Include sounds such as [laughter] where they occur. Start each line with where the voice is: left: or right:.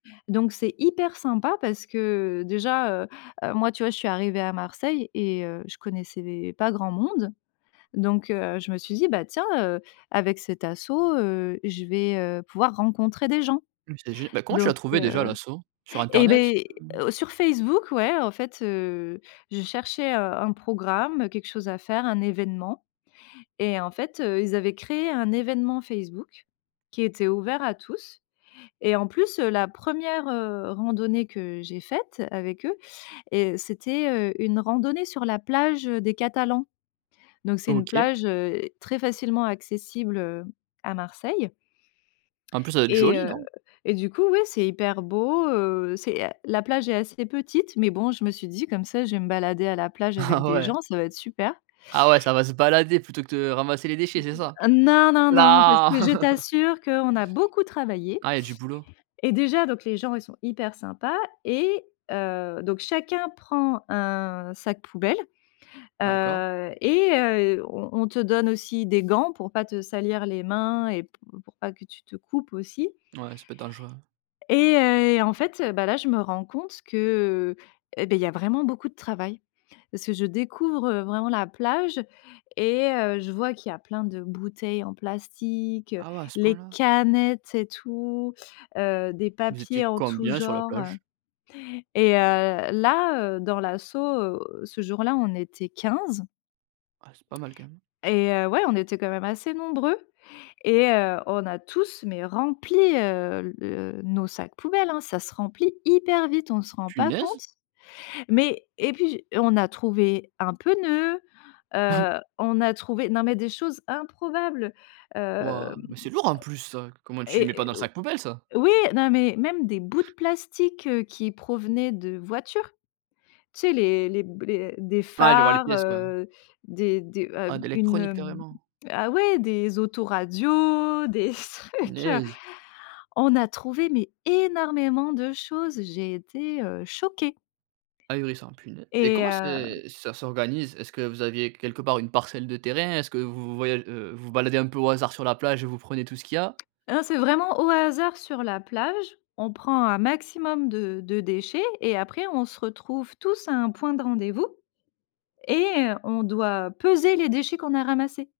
left: Donc c'est hyper sympa parce que déjà, heu, heu, moi tu vois je suis arrivée à Marseille et, heu, je connaissais des pas grand monde. Donc, heu, je me suis dit: «Bah, tiens, heu, avec cette asso, heu, je vais, heu, pouvoir rencontrer des gens.»
right: Mmh c'est gé bah, comment tu as
left: donc,
right: trouvé déjà
left: heu
right: l'association? Sur
left: et,
right: internet?
left: beh sur Facebook ouais. En fait, heu, je cherchais, heu, un programme, quelque chose à faire, un événement. Et en fait, heu, ils avaient créé un événement Facebook, qui était ouvert à tous. Et en plus, heu, la 1re, heu, randonnée que j'ai faite avec eux. Heu, c'était, heu, une randonnée sur la plage, heu, des Catalans. Donc c'est une
right: OK.
left: plage, heu, très facilement accessible, heu, à Marseille.
right: En plus, ça doit être
left: Et,
right: joli
left: heu,
right: non?
left: et du coup oui, c'est hyper beau, heu, c'est, heu la plage est assez petite. Mais bon je me suis dit: «Comme ça je vais me balader à la plage avec
right: Ah
left: des
right: ouais.
left: gens, ça va être super».
right: Ah ouais, ça va se balader plutôt que de ramasser les
left: Mmh,
right: déchets, c'est ça?
left: heu non, non, non. Parce
right: Là.
left: que je
right: [laughs]
left: t'assure qu'on a beaucoup travaillé.
right: Ah, il y a du boulot?
left: Et déjà, donc les gens ils sont hyper sympas et, heu, donc chacun prend un sac poubelle,
right: D'accord.
left: heu, et, heu, on on te donne aussi des gants, pour pas te salir les mains et p pour pas que tu te coupes aussi.
right: Ouais, ça peut être dangereux.
left: Et, heu, et en fait, heu, bah, là je me rends compte que, et beh, il y a vraiment beaucoup de travail. Parce que je découvre, heu, vraiment la plage et, heu, je vois qu'il y plein de bouteilles en plastique, heu,
right: Ah ouais. À ce
left: les
right: point-là?
left: canettes et tout, heu, des
right: Vous
left: papiers
right: étiez
left: en tout
right: combien sur la
left: genre,
right: plage?
left: heu. Et, heu, là, heu, dans l'asso, ce jour-là, était 15.
right: Ah, c'est pas mal quand même.
left: Et, heu, ouais, on était quand même assez nombreux. Et, heu, on a tous, mais rempli, heu, le nos sacs poubelles, hein. Ça se remplit hyper vite. On se rend pas compte.
right: Punaise!
left: Mais et puis j on a trouvé un pneu, heu,
right: [chuckles]
left: on a trouvé non mais des choses improbables, hem.
right: Waouh, mais c'est lourd en plus ça. C
left: [clicks tongue]
right: comment tu le mets
left: Et
right: pas dans
left: et
right: le
left: au
right: sac poubelle ça?
left: oui, non mais même des bouts de plastique, heu, qui provenaient de voitures. Tu sais les les b les des
right: Ouais, je vois les
left: phares,
right: pièces, ouais.
left: heu, des des heu
right: Ah,
left: b une,
right: d'électronique,
left: hem
right: carrément.
left: ah ouais, des autoradios, des trucs, heu
right: Punaise.
left: on a trouvé mais énormément de choses j'ai été, heu, choquée.
right: Ahurissant punai et
left: Et,
right: comment
left: heu
right: c'est ça s'organise? Est-ce que vous aviez quelque part une parcelle de terrain? Est-ce que vous vous voya heu, vous vous baladez un peu au hasard sur la plage et vous prenez tout ce qu'il y a?
left: Ah, c'est vraiment au hasard sur la plage, on prend un maximum de de déchets et après on se retrouve tous à un point de rendez-vous. Et on doit peser les déchets qu'on a ramassés.